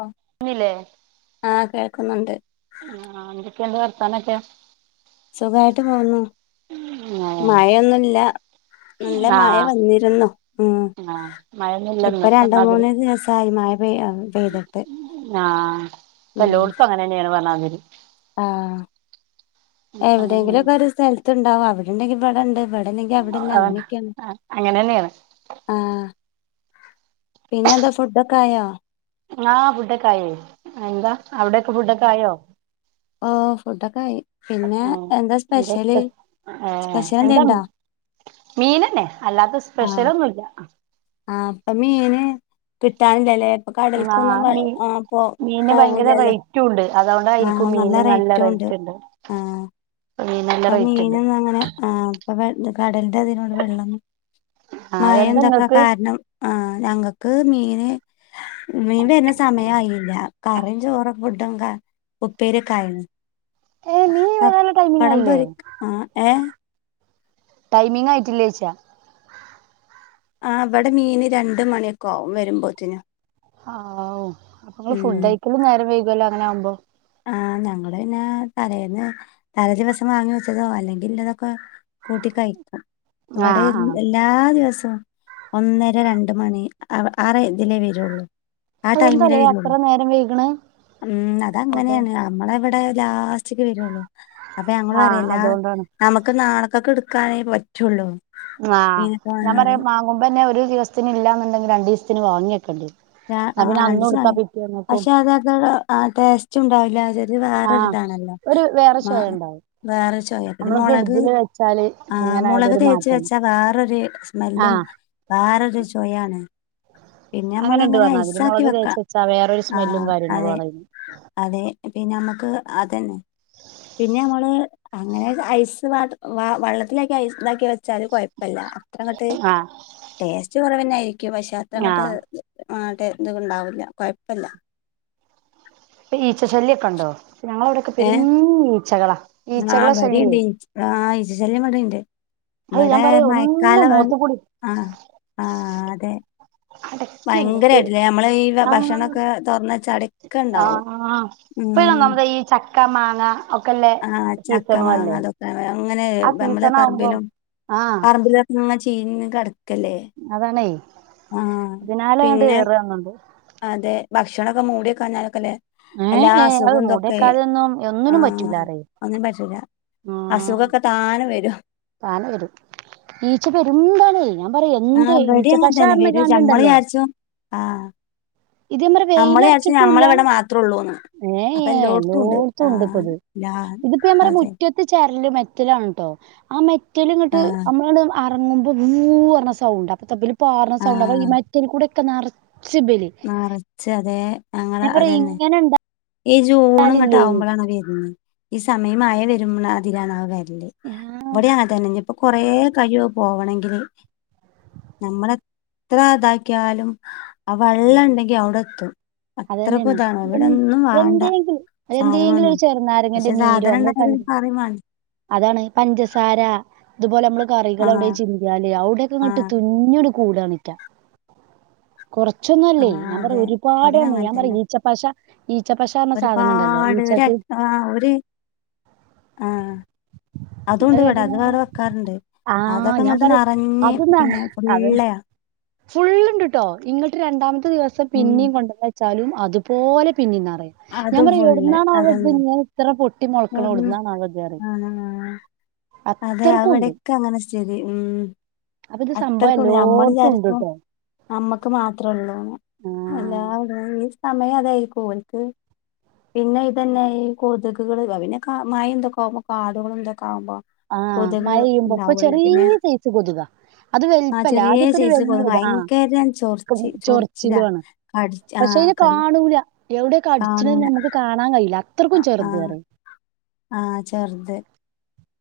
ഓഹ് ന്നില്ലേ ആഹ് കേൾക്കുന്നുണ്ട് ആഹ് എന്തൊക്കെയുണ്ട് വർത്താനൊക്കെ സുഖായിട്ട് പോവുന്നു മഴെന്നുവില്ല നല്ല ആ മഴ വന്നിരുന്നു ഉം ആ ഇപ്പ മഴന്നില്ലന്ന് രണ്ട് മൂന്ന് ദിവസായി മഴ പെയ ആഹ് ഇപ്പൊ ഉം എല്ലോടത്തും അങ്ങനെ തന്നെയാണ് വെള്ളം കേറി ആഹ് എവിടെയെങ്കിലും ഒക്കെ ഒരു സ്ഥലത്ത ഉണ്ടാവോ അവിടെണ്ടെങ്കിൽ ഇവിടെണ്ട് ഇവിടില്ലേ അവിടില്ല അങ്ങനെയൊക്കെയാണ് അങ്ങനെ തന്നെയാണ് ആഹ് പിന്നെന്താ ഫുഡൊക്കെ ആയോ ആഹ് ഫുഡൊക്കെ ആയിവരുന്നു എന്താ അവിടെയൊക്കെ ഫുഡൊക്കെ ആയോ ആഹ് ഫുഡൊക്കെ ആയി പിന്നെ ആഹ് എന്താ സ്പെഷ്യല് എന്തൊക്കെ ആഹ് സ്പെഷ്യൽ എന്താണ് എന്തേണ്ടോ മീനന്നെ അല്ലാതെ സ്പെഷ്യലൊന്നുമല്ല ആ ഇപ്പൊ മീന് കിട്ടാനില്ലല്ലേ കടൽക്കൊന്നും ആഹ് വ മീ ആഹ് പോ മീന് ഭയങ്കര പോവൂലല്ലോ റേറ്റും ഉണ്ട് ആഹ് അതുകൊണ്ടായിരിക്കും മീൻ നല്ല റേറ്റും റേറ്റ് ഉണ്ട് മീന് നല്ല ഇപ്പ റേറ്റ് ഉണ്ട് മീനൊന്നും അങ്ങനെ ആഹ് ഇപ്പ കടലിന്റെ [unintelligible] വെള്ളം ആ മഴ അതെന്താ എന്തൊക്കെ ഇങ്ങക്ക് കാരണം ആഹ് ഞങ്ങക്ക് മീന് മീൻ വരുന്ന സമയം ആയില്ല കറീം ചോറും ഫുഡൊക്കെ ഉപ്പേരിക്ക ആയിരുന്നു ഏ നീ ആഹ് വരാനുള്ള ടൈമിങ് ആയില്ലേ [unintelligible] ആഹ് ഏഹ് ടൈമിങ് ആയിട്ടില്ലേച്ചാ ആഹ് ഇവിടെ മീന് രണ്ട് മണിയൊക്കെ ആവും വരുമ്പോത്തിന് ആഹ് ഓ അപ്പൊ നിങ്ങള് ഉം ഫുഡയ്ക്കലും നേരം വൈകുവല്ലോ അങ്ങനെ ആവുമ്പോ ആഹ് ഞങ്ങള് പിന്നെ തലേന്ന് തലേ ദിവസം വാങ്ങി വെച്ചതോ അല്ലെങ്കിൽ ഉള്ളതൊക്കെ കൂട്ടി കഴക്ക ഇവിടെ ആഹ് ആഹ് എല്ലാ ദിവസവും ഒന്നര രണ്ട് മണി ആറെ ഇതിലേ വരുള്ളൂ ആ ടൈമിലേ അതെന്താലേ അത്ര വരുള്ളൂ നേരം വൈകണ് ഉം അങ്ങനെയാണ് നമ്മള ഇവിടെ ലാസ്റ്റ്ക്ക് വരുള്ളു അപ്പൊ ഞങ്ങള് ആഹ് പറയ എല്ലാ അതുകൊണ്ടാണ് നമുക്ക് നാളെക്കെക്കെടുക്കാനേ പറ്റുള്ളൂ ആഹ് മീനൊക്കെ ഞാൻ വാങ്ങിയാല് പറയും മാങ്ങുമ്പന്നെ ഒരു ദിവസത്തിന് ഇല്ലന്നുണ്ടെങ്കിൽ രണ്ടു ദിവസത്തിന് വാങ്ങിവെക്കണ്ടേ ആഹ് രണ്ട് ദിവസം വാങ്‌ പക്ഷെ അത അതോ ടേസ്റ്റ് ഉണ്ടാവില്ല ചെറിയ ആഹ് വേറൊരിതാണല്ലോ ഒരു വേറെ മാ ചൊവ ഉണ്ടാവും വേറെ ചൊവയ പിന്നെ നമ്മള് മുളക് ഫ്രിഡ്ജില് വെച്ചാല് ആഹ് എങ്ങനെ ആയാലും മുളക് ഒരു തേച്ച് വെ മാറ്റം ച്ചാ വേറൊരു സ്മെല്ലും ആഹ് വേറൊരു ചൊവയാണ് അങ്ങനെണ്ട് നമ്മളങ്ങനെ പറഞ്ഞാതിരി ഐസാക്കി മുളക് വെക്ക തേച്ച് വെച്ചാ വേറൊരു സ്മെല്ലും ആഹ് കാര്യങ്ങളും അതെ ആണ് അതിന് അതെ പിന്നെ നമുക്ക് അതന്നെ പിന്നെ നമ്മള് അങ്ങനെ ഐസ് വാട്ട് വെള്ളത്തിലൊക്കെ ഐസ് ഉണ്ടാക്കി വെ ച്ചാല് കുഴപ്പില്ല അത്രങ്ങട്ട് ആഹ് ടേസ്റ്റ് കുറവ തന്നെയായിരിക്കും പക്ഷെ ആഹ് അത്രങ്ങട്ട് ആഹ് ടെ ഇതുണ്ടാവില്ല കുഴപ്പില്ല ഇപ്പൊ ഈച്ചശല്യൊക്കെ ഉണ്ടോ ഞങ്ങള അവിടെയൊക്കെ പെരും ഏഹ് ഈച്ചകളാ ഈച്ചകള ആഹ് ശല്യേ ഇവിടെണ്ട് ആഹ് ഈച്ചശല്യം ഇവടണ്ട് അത് ഞാൻ ഇവിടെ പറയാ ഒന്ന് മയക്കാലവാണ് മോത്തുകൂടി ആഹ് ആഹ് അതെ അടക്കുണ്ട് [unintelligible] ഭയങ്കരായിട്ടില്ലേ നമ്മള് ഈ ആഹ് ഭക്ഷണൊക്കെ തുറന്ന് വെച്ച അടക്കെ ഉണ്ടാവും ആഹ് ഇപ്പ ഉം നമ്മുടെ ഈ ചക്ക മാങ്ങ ഒക്കെല്ലേ ആഹ് ചക്ക സീസണും മാങ്ങ അല്ലേ അതൊക്കെ അങ്ങനെ ആഹ് സീസൺ ആവുമ്പം ആഹ് ഇങ്ങന ചീഞ്ഞ് കിടക്കല്ലേ അതാണേ ആഹ് ഇതിനാല അങ്ങണ്ട് പിന്നെ ഏറുന്നുണ്ട് അതെ ഭക്ഷണൊക്കെ മൂട്യെക്കാഞ്ഞാലൊക്കെലേ ഏ എല്ലാ ഏ അത് അസുഖും തൊക്കേ മൂടിക്കാതെയൊന്നും ഒന്നിനും ആഹ് പറ്റൂലാറേ ഒന്ന്നും പറ്റൂലാ ആഹ് അസുഖൊക്കെ താനെ വെരും താനെ വെരും ഈച്ച പെരും താണേ ആഹ് ഇബെടി അങ്ങൻതന്നെ വെരാേയ്ച്ച കാണ്ടുണ്ടല്ലോ അങ്ങെള്ചാര്ച്ചും ആഹ് ഇത് നമ്മടെ അമ്മള്ചാര്ച്ചും വെയിലറച്ചിട്ടൂല്ല ഞമ്മളെവെടെ മാത്രാെള്ളൂന്ന് ഏ ഏ അപ്പെല്ലാേട്ത്തൂണ്ട് എല്ലോടത്തും ആഹ് ലാൻ അതെ ത് ചെര്ല് മെറ്റെലാണ്‌ട്ടോ ആ മെറ്റെല്ങ്ങെട്ട് ആഹ് അമ്മളാണ്ട് അറങ്ങുമ്പം വൂ അർണ സൗണ്ടാ അപ്പത്താ ബെല് പാറ്ണ സൗണ്ടാ അപ്പം ഈ ആഹ് മെറ്റെൽ കൂടെ ക്കെ നറ്ച്ച് ബെല് നറച്ച് അതേ ഞങ്ങെടെ ഇങ്ങെനെണ്ടാ ഈ ജൂണ്ങ്ങട്ടാവ്മ്പളാണാ വെര്ന്നെ ഈ സമയം മയ വെര്ണ തിലാണത് വെര്ല് ഞാ ബെടിം അങ്ങൻതന്നെ ഞ്ഞ്പ്പൊ കൊറേ കയ്യും അത് പോവണെങ്കില് നമ്മളെത്ര താക്ക്യാലും അ വള്ളണ്ടെങ്കി അവ്ടെത്തും അതന്നെയാണ് അത്രക്കുംതാണ് എന്ത് ഇവിടൊന്നും വാണ്ട എന്തെങ്കിലും എന്തെങ്കിലും ഒരു സാധനങ്ങളൊന്നും ചെറുനാരങ്ങന്റെ പക്ഷെ നീരോ നമ്മള് സാധനംണ്ടായാല് പഞ്ച അറിം മാൻ അതാണ് പഞ്ചസാര ത്പോലെ മ്മെള് കറികളൊവ്ടേ ആഹ് ചിൻ ന്ത്യാല് അവ്ട്യൊക്കെങ്ങെട്ട് ആഹ് തുഞ്ഞ്ട് കൂടാണിറ്റാ കാെറച്ചൊന്നും അല്ലേ ആഹ് ഞാൻ പറ്യാ അതെ ഇവിടേം ഒരുപാടാണ് അങ്ങനെ ഞാൻ പറ്യാ തന്നെ ഈച്ച പഷ ഒരുപാട് ഒര ആഹ് ഒര് ആഹ് അതൂണ്ട്‌വെടെ അത് വേറെ വെക്കാറ്ണ്ട് ആ ഞാൻ അതൊക്കെങ്ങെട്ട് പറയും നറഞ്ഞ് പിന്നെ ഫുള്ളയാ ഫുള്ള്ണ്ട്ട്ടോ ഇങ്ങട്ട് രണ്ടാമത്തെ ദിവസം ഉം പിന്നിം കൊണ്ടെന്നെച്ചാലും അതുപോലെ പിന്നിം നറയും ഞാൻ അതും പറ്യാ ഫുള്ള് യൊട്ന്നാണാവോ അതന്നെ ത്ങ്ങെ ത്രെ പൊട്ടി മൊൾക്ക്ണെ എവിടുന്ന് ഒട്ന്നാണാവോത് അറിം ആഹ് അതെ അത് വെടെക്കെ അങ്ങെനെ സ്തി ഊം അപ്പൊ ഇത് സംഭവം അത്രെക്കും എല്ലായിടത്തും ഉണ്ട് ഞമ്മള്ചാരിക്കും ട്ടോ നമ്മക്ക് മാത്രാെള്ളൂന്ന് ആ എല്ലാത് ഈ സമയം അതായ്ര്ക്കും ഓൽക്ക് പിന്നെ ഇതെന്നെ ഈ കൊത്ക്‌കള് പ്പ പിന്നെ കാ മയിം തൊക്കാവുമ്പം കാടുകളും തൊക്കാവുമ്പം ആഹ് മയെയ്യുമ്പം പ്പ ചെറീ സൈസ് കൊതുകാ അത് ആ വെൽപ്പല്ലാ ചെറിയ ആദ്യാെക്കാെര് സൈസ് കൊതുക് വെല്യത് ഭയങ്കര ആഹ് ചൊറിച്ച് ചൊറിച്ചിലാ ചൊർച്ചിലു ആണ് കടിച്ച് ആ പക്ഷെ ഇത് കടി കാണൂല എവ്ടെ കാണൂല കട്ച്ച്ണേന്ന്മ്ക്ക് കാണാം കയ്യൂല അത്രക്കും ചെറ്ത് അറി ആഹ് ചെർത്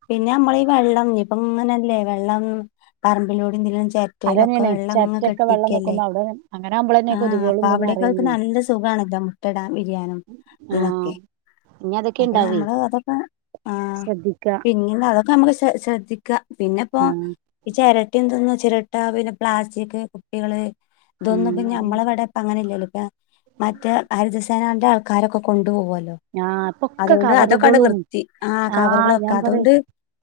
പിന്നെ ഞമ്മളീ വെള്ളം ഇപ്പം ഇങ്ങെനെല്ലേ വെള്ളം പറമ്പിലൂടിം തിലിം ചെ രെട്ടേലൊക്കെ അതന്നെയാണ് വെള്ളംങ്ങ് ചിരട്ടയൊക്കെ വെള്ളം കെട്ടിക്കെല്ലേ നിക്കുമ്പോ അവിടെ അങ്ങനെ ആകുമ്പോളന്നെ ആഹ് കൊതുകുകളും അപ്പൊ ഇതൊന്നും അവിടെക്കെക്കവർക്ക് അറിയുന്നേ നല്ല സുഖാണ്‌ട്ടോ മുട്ടടാൻ വിരിയാനും ആ തിനാെക്കെ ഇനി അതൊക്കെ അപ്പം ഉണ്ടാവേ ഞമ്മള് അതൊക്കെ ആഹ് ശ്രദ്ധിക്ക പിന്നിംന്നതൊക്കെ നമ്മള് ശ് ശ്ര ക്കാ പിന്നെപ്പോ ആ ഈ ചെരെട്ടിം തൊന്നും ചിരെട്ട പിന്നെ പ്ലാസ്റ്റിക് പ്പികെള് ഇതൊന്നും ഉം അതന്നെ വ്ടെ ഇപ്പ അങ്ങനെ ഇല്ല്യല്ലോ ഇപ്പാ മറ്റേ ഹരിതസേനാന്റെ ആൾക്കാരൊക്കെ കൊണ്ടു പോവാേല്ലോ ആ ഇപ്പൊക്കെ അതോണ്ട് അതൊക്കാണ്ട് കവറുകളും വൃത്തി ആഹ് ആ കവറ്കളൊക്ക ഞാൻ പറയാ അത്കൊണ്ട്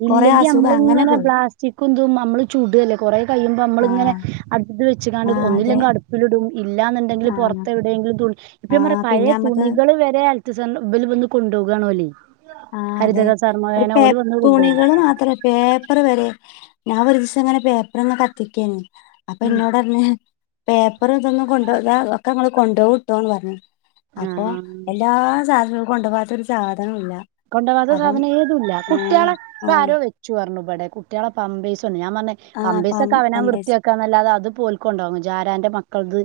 ഇല്ലെങ്കി നമ്മള്ങ്ങെനെ ബ്ലാസ്റ്റിക്കും തും അമ്മള് ചുട് അല്ലേ കൊറേ കയ്യുമ്പം ആ അമ്മള്ങ്ങെനെ അട്പ്പത്ത് ആ വെച്ച്ക്കാണ്ട് അതെ ഒന്നുല്ലെങ്ക് അട്പ്പ്ല്ടും ഇല്ലാന്ന്ണ്ടെങ്കില് ആ പാെറെത്ത് എവിടേങ്കിലും തു ആ ഇപ്പഞാ പറയാ പിന്നെ പഴേ നമ്മക്ക് തുണികള് വെ രെ ഹെൽത് സെൻട് ഇബല് വന്ന് കൊണ്ടോകാണ് ഓലേ- ആ അതെ ഒരു പേപ് കൊണ്ടു തുണികള് മാത്രം. പേപ്പർ വെരെ ഞാൻ ഒരു ദിവസം ഇങ്ങനെ പേപ്പറിങ്ങനെ കത്തിക്കേനി- ഉം അപ്പെനോടർന് പേപ്പറ് ഇതൊന്നും കൊണ്ടോകാ ഒക്ക്ങ്ങള് കൊണ്ടോവുട്ടോന്ന് പർഞ്. അപ്പൊ ആഹ് എല്ലാ സാധനോം കൊണ്ടോവാത്ത ഒരു സാധനോം ഇല്ല. കൊണ്ടോവാത്ത സാധനം ഏതുല്ല കുട്ട്യേളെ ഇപ്പ ആഹ് ആരോ വെച്ചു പറഞ്ഞു ഇപടെ കുട്ട്യേളെ പമ്പേസ് പറഞ്ഞെ ഞാ പറഞ്ഞെ. ആഹ് പം പമ്പേഴ്സൊക്കെ അവനാ പമ്പേഴ്സ് വൃത്തിയാക്കാന്നല്ലാതെ അത് ഇപ്പോൽക്കൊണ്ടാവും ജാരാന്റെ മക്കൾത്.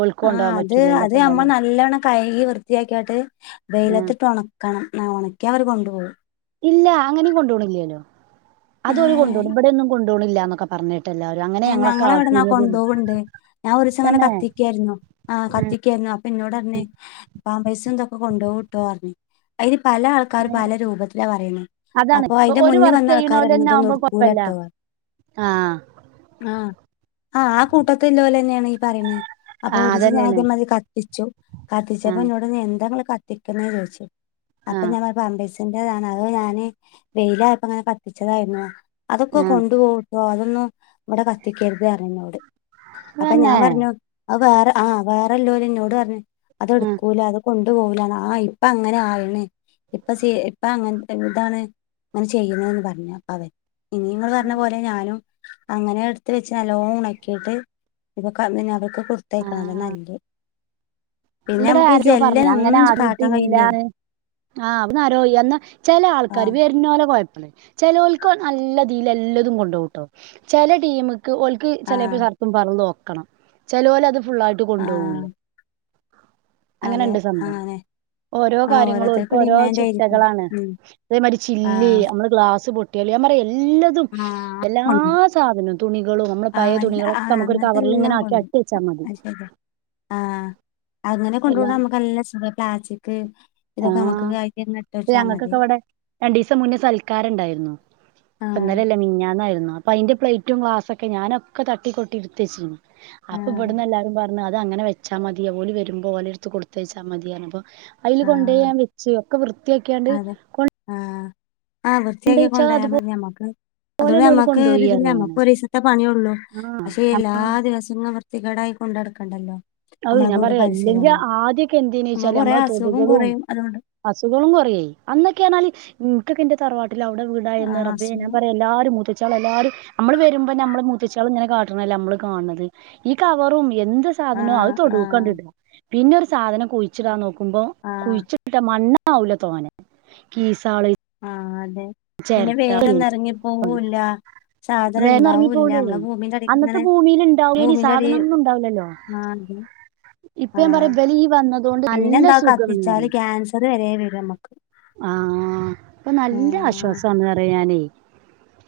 ഓൽക്ക് ആഹ കൊണ്ടോവാൻ അത് പറ്റൂലല്ലോ അത് ഞ്ഞമ്മ ഇപ്പേതായാലും ന്നല്ലണം കൈകി വൃത്തിയാക്കിയാട്ട് ആഹ് വെയ്ലത്തിട്ട് ഒണക്- ക്കണം ന്ന ഒണക്ക്യാ അവര് കൊണ്ടു പോവും. ഇല്ല അങ്ങനെയും കൊണ്ടോണില്ലല്ലോ. അതൊര് കൊണ്ടോണ് ഏഹ് ഇബടൊന്നും കൊണ്ടോണില്ലാ ന്നൊക്ക പറഞ്- എല്ലാരും അങ്ങ- ഏ ഞങ്ങളെവിടന്നാ കൊണ്ടോവ്ണ്ട് ഞാ ഒരീസം ഇങ്ങനെ തന്നെ കത്തിക്കായ്ര്ന്നു. ആഹ കത്തിക്കായിരുന്നു അപ്പിനോടർന്. പാമ്പേഴ്സും ഇതൊക്കെ കൊണ്ടോവുട്ടോ പർഞ് അയ്ന് പല ആൾ- ക്കാര് പല രൂപത്തില പറയ്ണ് അതാണ് അപ്പൊ ഇപ്പൊ അയ്ന്റെ ഒരു മുന് വർക്ക് വന്ന ആൾക്കാരർഞ് ഇതൊന്നും ഉടുക്കൂലട്ടോ പറ- ആഹ ആഹ ആഹ് ആ കൂട്ടത്തില്ലോലെനെണ് ഈ പറയ്ണ് ആഹ് അപ്പൊരീസം ഞാ അതന്നേണ് ഇതേ മാതിരി കത്തി- കത്തിച്ചു കത്തിച്ചപ്പോ ആഹ് എന്നോടർഞ് എന്താ ഇങ്ങള് കത്തിക്കണേ ചോയ്ച്ചു അപ്പൊ ആഹ് ഞാ പറഞ് പാമ്പേഴ്സ്. ഇന്റെതാണ് അത് ഞാന് വെയ്ലായപ്പോ ഇങ്ങനെ കത്തിച്ചതായ്രുന്നു അതൊക്കെ ആഹ് കൊണ്ടുപോവു- ഓ അതൊന്നും ഇവടെ കത്തിക്കരുത് പറഞ് ഇനോട് അപ്പ ഞാൻ അതന്നെ പറഞ്ഞു. അത് വേറെ ആ വേറെല്ലോര് ഇനോട് പറഞ്ഞ് ആഹ് അതെടുക്കൂല അത്. കൊണ്ടു പോവൂലാന്നാ ആ ഇപ്പ അങ്ങനെ ആയണ് ഇപ്പ സി ഇപ്പ അങ്ങൻ ത്തെ ഇതാണ്. ഇങ്ങനെ ചെയ്യുണുന്ന് പറഞ്ഞു അവൻ ഇനിങ്ങള് പർന പോലെ ഞാനും. അങ്ങനെ എടുത്ത് വെച്ച് ന്നല്ലോം ഒണക്കിയിട്ട് ഇപ്പൊ കം പിനെ അതൊക്കെ കൊട് തയക്കണം അതാണ് ന്നല്ലയ്. ഇവിടെ ആരെയോ പറഞ്ഞ ജെല്ലന് അങ്ങനെ ഒന്നും കാട്ടാൻ കഴിയില്ലേ ആടിട്ടില്ലാന്ന് ആഹ അവ്ട്ന്നാരോയി എന്നാ ചെല ആ ആൾക്കാര് വെര്നോലെ കൊയപ്പളെ ചെലോൽക്ക് ഓൽ ന്നല്ലതീല് എല്ലതും കൊണ്ടോവുട്ടോ ചെല ട്ടീമ്ക്ക് ഓൽക്ക് ആ ചെലേപ്പോ സർ- പറഞ് നോക്കണം ചെലോലത് ഫുള്ളായിട്ട് ആ കൊണ്ടോവൂല്ല. അതെ അങ്ങനെണ്ട് ആഹ് സംഭവം അതേ. ഓരോ കാര്യങ്ങളുഓൾക്ക് ഓരോ ആയിരിക്കും ചിട്ടകളാണ്, ഉം അതേ മാരി ആ ചില്ലി നമ്മള് ഗ്ലാസ് പൊട്ടി- എളിയാ പറയും എല്ലതും. ആ എല്ലാ കൊണ്ടും സാധനോം തുണികളും നമ്മളെ ആ പയേ അല്ല, ആ തുണികളൊക്കെ നമുക്കൊരു അങ്ങനത്തെ കവർലിങ്ങനെ ആക്കി ആ- വെച്ചാമതി. ആഹ അങ്ങനെ കൊണ്ടോണത് എല്ലാം നമ്മക്ക് ന്നല്ലസുഖ പ്ലാസ്റ്റിക്. ഇതൊക്കെ നമുക്ക് ആഹ് കൈകെനെ ഇട്ടെച്ചാ മതി. ഞങ്ങക്കൊക്കെ ഇവിടെ രണ്ടീസം മുനെ സൽക്കാരണ്ടായിരുന്നു ആഹ് ഇപ്പിന്നലല്ല മിഞ്ഞാന്നായിരുന്നു അ - ഐന്റെ പ്ലെയ്റ്റും ഗ്ലാസ്സൊക്കെ ഞാനൊക്കെ തട്ടിക്കൊട്ടി ഇട്ത്തെച്ചീനി അപ്പ ആഹ് ഇപട്ന്നെല്ലാരും പറ- ഞ് അത് അങ്ങനെ വെച്ചാ മതി അവല് വെരുമ്പോ ഓലെട്ത്ത് കൊടുത്തയച്ചാ മതിപറഞ്ഞപ്പോ അവല് കൊണ്ടോവാൻ പറ്റ്- ച്ചോ ഒക്കെ വൃത്തിയാക്കിയാണ്ട്. ആഹ ആഹ വൃത്തിയാക്കി കൊണ്ടോയിച്ചാ കൊണ്ടായാ അതുപോലെന്നെ മതി ഞമ്മക്ക്. അത്പ്പ ഓല് ഞമ്മക്ക് കൊണ്ടോയി ഒരിതില്ല പറയാണ് ഞമ്മക്ക് ഒരിസത്തെ പണിയൊള്ളൂ ആഹ് പഷെ എല്ലാ ദിവസം അവർ- ചികടായ് കൊണ്ടടക്കണ്ടല്ലോ? അയ് ഞാൻ പറയാ അല്ലെങ്കെ ആദ്യക്കെ നമുക്ക് എന്തേനെച്ചാല് കൊറേ നമ്മളെ അസുഖം തൊടുകുളും. കൊറയും അതുകൊണ്ട് അസുഖങ്ങളും കൊറയെയ് അന്നൊക്കെയാർണാല് ഇൻകെക്കെ ന്റെ തറവാട്ട്- ല്ലാ അവടെ വീടായിര്ന്ന് ആഹ് റബ്ബേ ഞാം അസുഖം പറയാ എല്ലാരും മൂ ഷാഅല്ലാഹ് എല്ലാരും നമ്മള് വരുമ്പോ നമ്മള് മൂത്തചിയാള് ഇങ്ങനെ കാട്ട്ണല്ലേ നമ്മള് കാൻണത്. ഈ കവറും എന്ത് സാധനോ അത് ആഹ് ആഹ് തൊടൂക്കണ്ട്ടും പിന്നെ ഒരു സാധനം കുഴിച്ച്ടാൻ നോക്കുമ്പോ ആഹ് കുഴിച്ചിട്ട മണ്ണ് ണ്ണാവൂലാ തോനെ കീസാള് ആഹ് അതെ, പിന്നെ ചിരട്ട വേരോന്നും എറങ്ങിപ്പോവൂല്ലാ. സാധനം വേഗം ഇറങ്ങി ഉണ്ടാവൂല്ലാ പോവൂലേ മ്മളെ ഭൂമിന്റെ അടീക്ക് അന്നത്തെ ങ്ങനെ ഭൂമിയിൽ ഉണ്ടാവൂലേനി ഭൂമിന്റെ അടീ സാധനൊന്നും ഉണ്ടാവൂലല്ലോ ആഹ് ണ്ട്. ഇപ്പൊ ഞാൻ പറയാ ആഹ് ഇബല് ഈ വന്നതുകൊണ്ട് പിന്നെ നല്ല എന്താ സുഖാണ് പറയും കത്തിച്ചാല് ക്യാൻസർ വരെ വരും മ്മക്ക്. ആഹ് പ്പൊ നല്ല ആശ്വാസാണെന്ന് പറിം ഞാനേയ്.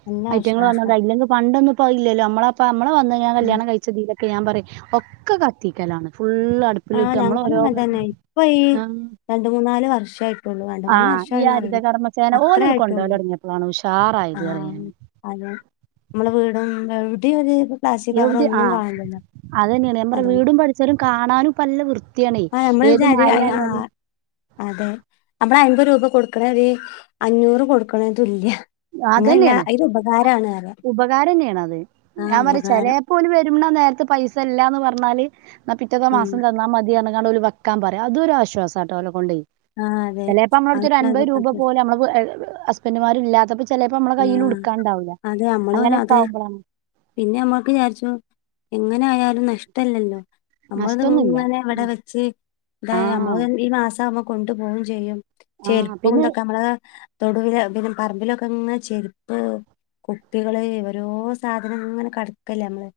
നല്ല ഐറ്റങ്ങൾ ആശ്വാസ വന്നത ഇല്ലങ്ക പണ്ടന്നുപ്പൊ ഇല്ലോല്ലോ അമ്മളെപ്പൊ മ്മളേ വന്ന് കല്യാണം കയി ച്ച തിലൊക്കെ ഞാം പറിം ഒക്കെ കത്തിക്കലാണ് ഫുള്ള് അട് ആഹ് ഞങ്ങള് ഇങ്ങൻ തന്നെ ഇപ്പ ഈ രണ്ട് മൂന്നാല് വർഷായി രണ്ട് ആ മൂന്ന് ഈ ഹരിത വർഷായിന്നാറിന് കർമ്മസേന അത്രേ ഓലോട് കൊണ്ടുപോകൽ ആയിട്ടെള്ളൂ തുടങ്ങിയപ്പോഴാണ് ഉഷാറായത് അറിയാൻ ആഹ്. അതെ നമ്മള വീട് [unintelligible] എവിടെ ഒര് എവടെ ആഹ്, അത് തന്നേണ് നമ്മടെ അതുകൊണ്ട് വീടും പരിസരം കാണാനുംപ്പ നല്ല വൃ ത്തിആണയ് ആ നമ്മള് ഒരു ഏതു അരി ആ മഴയാലും അതെ നമ്മള് അയ്മ്പത് രൂപ കൊടുക്കണര് അഞ്ഞൂറ് കൊടുക്ക്ണേന് തുല്യാ. അതന്നേണ് ഉപകാരം ന്നേണ് അത് ആ ഞാം പറിം ചേലേ ഉപകാരം പ്പൊ ഓല് വരുന്ന നേര്ത്ത് പൈസ ഇല്ലാന്ന് പർഞ്ഞാല് ന്നാ പിറ്റത്തെ ഉം മാസം തന്നാ മതീർഞ് ന്നാ ഓര് വെക്കാം പറയ അതൊര് ആശ്വാസാട്ടോ ഓലെ കൊണ്ടയ്. ആ അതെ ചെലേപ്പോ അമ്മളടുത്തൊരു അൻപത് രൂപ അതൊക്കെ പോലെ അമ്മളെ വേ ഹസ് ഹസ്ബൻ്റ് മാര്ല്ലാത്തപ്പോ ചെലേപ്പോ അമ്മളെ ആഹ് കയ്യിലുട്ക്കാണ്ടാവൂലാ അതെ നമ്മളോര അങ്ങനെക്കെ അതെ ആവുമ്പളാണ് പിന്നെ അമ്മക്ക് ചാര്ച്ചു എങ്ങനെ ആയാലും നഷ്ട്ടല്ലല്ലോ. നഷ്ടൊന്നുല്ല അമ്മൾതിങ്ങനെ ഇവടെ വെച്ച് എന്തായാ ആഹ് മ്മള് ഈ മാസാവുമ്പോ കൊണ്ടു പോവും ചയ്യും. ആഹ് പിന്നെ ചെരുപ്പുന്തൊക്കെ അമ്മള് തൊടൂല് പിന്നെ പറമ്പിലൊക്കെങ്ങെ ചെരുപ്പ് കുപ്പികള് ഓരോ സാധനങ്ങനെ കട ക്കല്ലേ അമ്മള്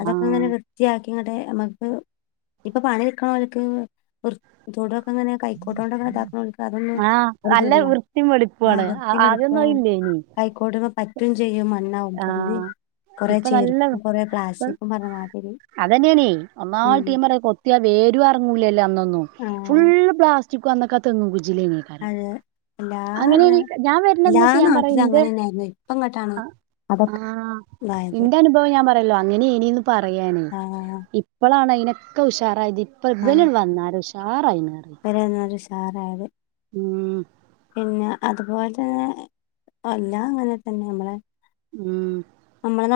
അതൊക്കെങ്ങനെ ആഹ് ത്തിയാക്കിങ്ങട്ട് അമ്മക്ക് ഇപ്പൊ പണി ഇട്ക്ണോൽക്ക് വൃ തൊടുക്കെങ്ങനെ കൈക്കോട്ടോണ്ടക്കെ ഇതാക്ക്ണോൽക്ക് അതൊന്നും ആഹ് ഒല്ജ് നല്ല വൃത്തിം വെടുപ്പാണ് ആ ആദ്യന്നും അയില്ലേനീ. കൈക്കോട്ട്മ്മേ പറ്റും ചെയ്യും മണ്ണാവും കന്തി ആഹ് ഇപ്പൊ നല്ലവ് പ്പ പറഞ്ഞ മാതിരി അതന്നെണേയ് ഒന്നായിട്ട് ഞാ പറേ കൊ ത്തിയാ വേരും അറങ്ങൂലല്ലോ അന്നൊന്നും ആഹ് ഫുള്ള് പ്ലാസ്റ്റിക്കു അന്നൊക്കെ തെങ്ങും കുജ്ജ്ലേന്നു. ആരാ അത് എല്ലാടെ അങ്ങനെനീ ഞാ എല്ലാ വര്ണന്നൊക്കെ ഞാ പറയാ നാട്ടിലും ഇന്റെ അങ്ങനെ തന്നെയായിരുന്നു ഇപ്പം ഇങ്ങട്ടാണ് ആഹ്. അതൊക്കെ ആഹ്, ഇതായത് ഇന്റെ അനുഭവം ഞാ പറയല്ലോ അങ്ങനെനീന്ന് പറയാനേ ആഹ് ഇ ഇപ്പളാണ് അയിനൊക്കെ ഉഷാറായത് ഇപ്പ ഇബല്ൺ വന്നാല് ഉഷാറായിന്ന്അർ ഇപരന്നാല് ഉഷാറായത് ഉം പിന്നെ അതുപോ ഏഹ് ആഹ് ഞാങ്ങനെതന്നെ അമ്മളെ ഉം, അമ്മളന്നാ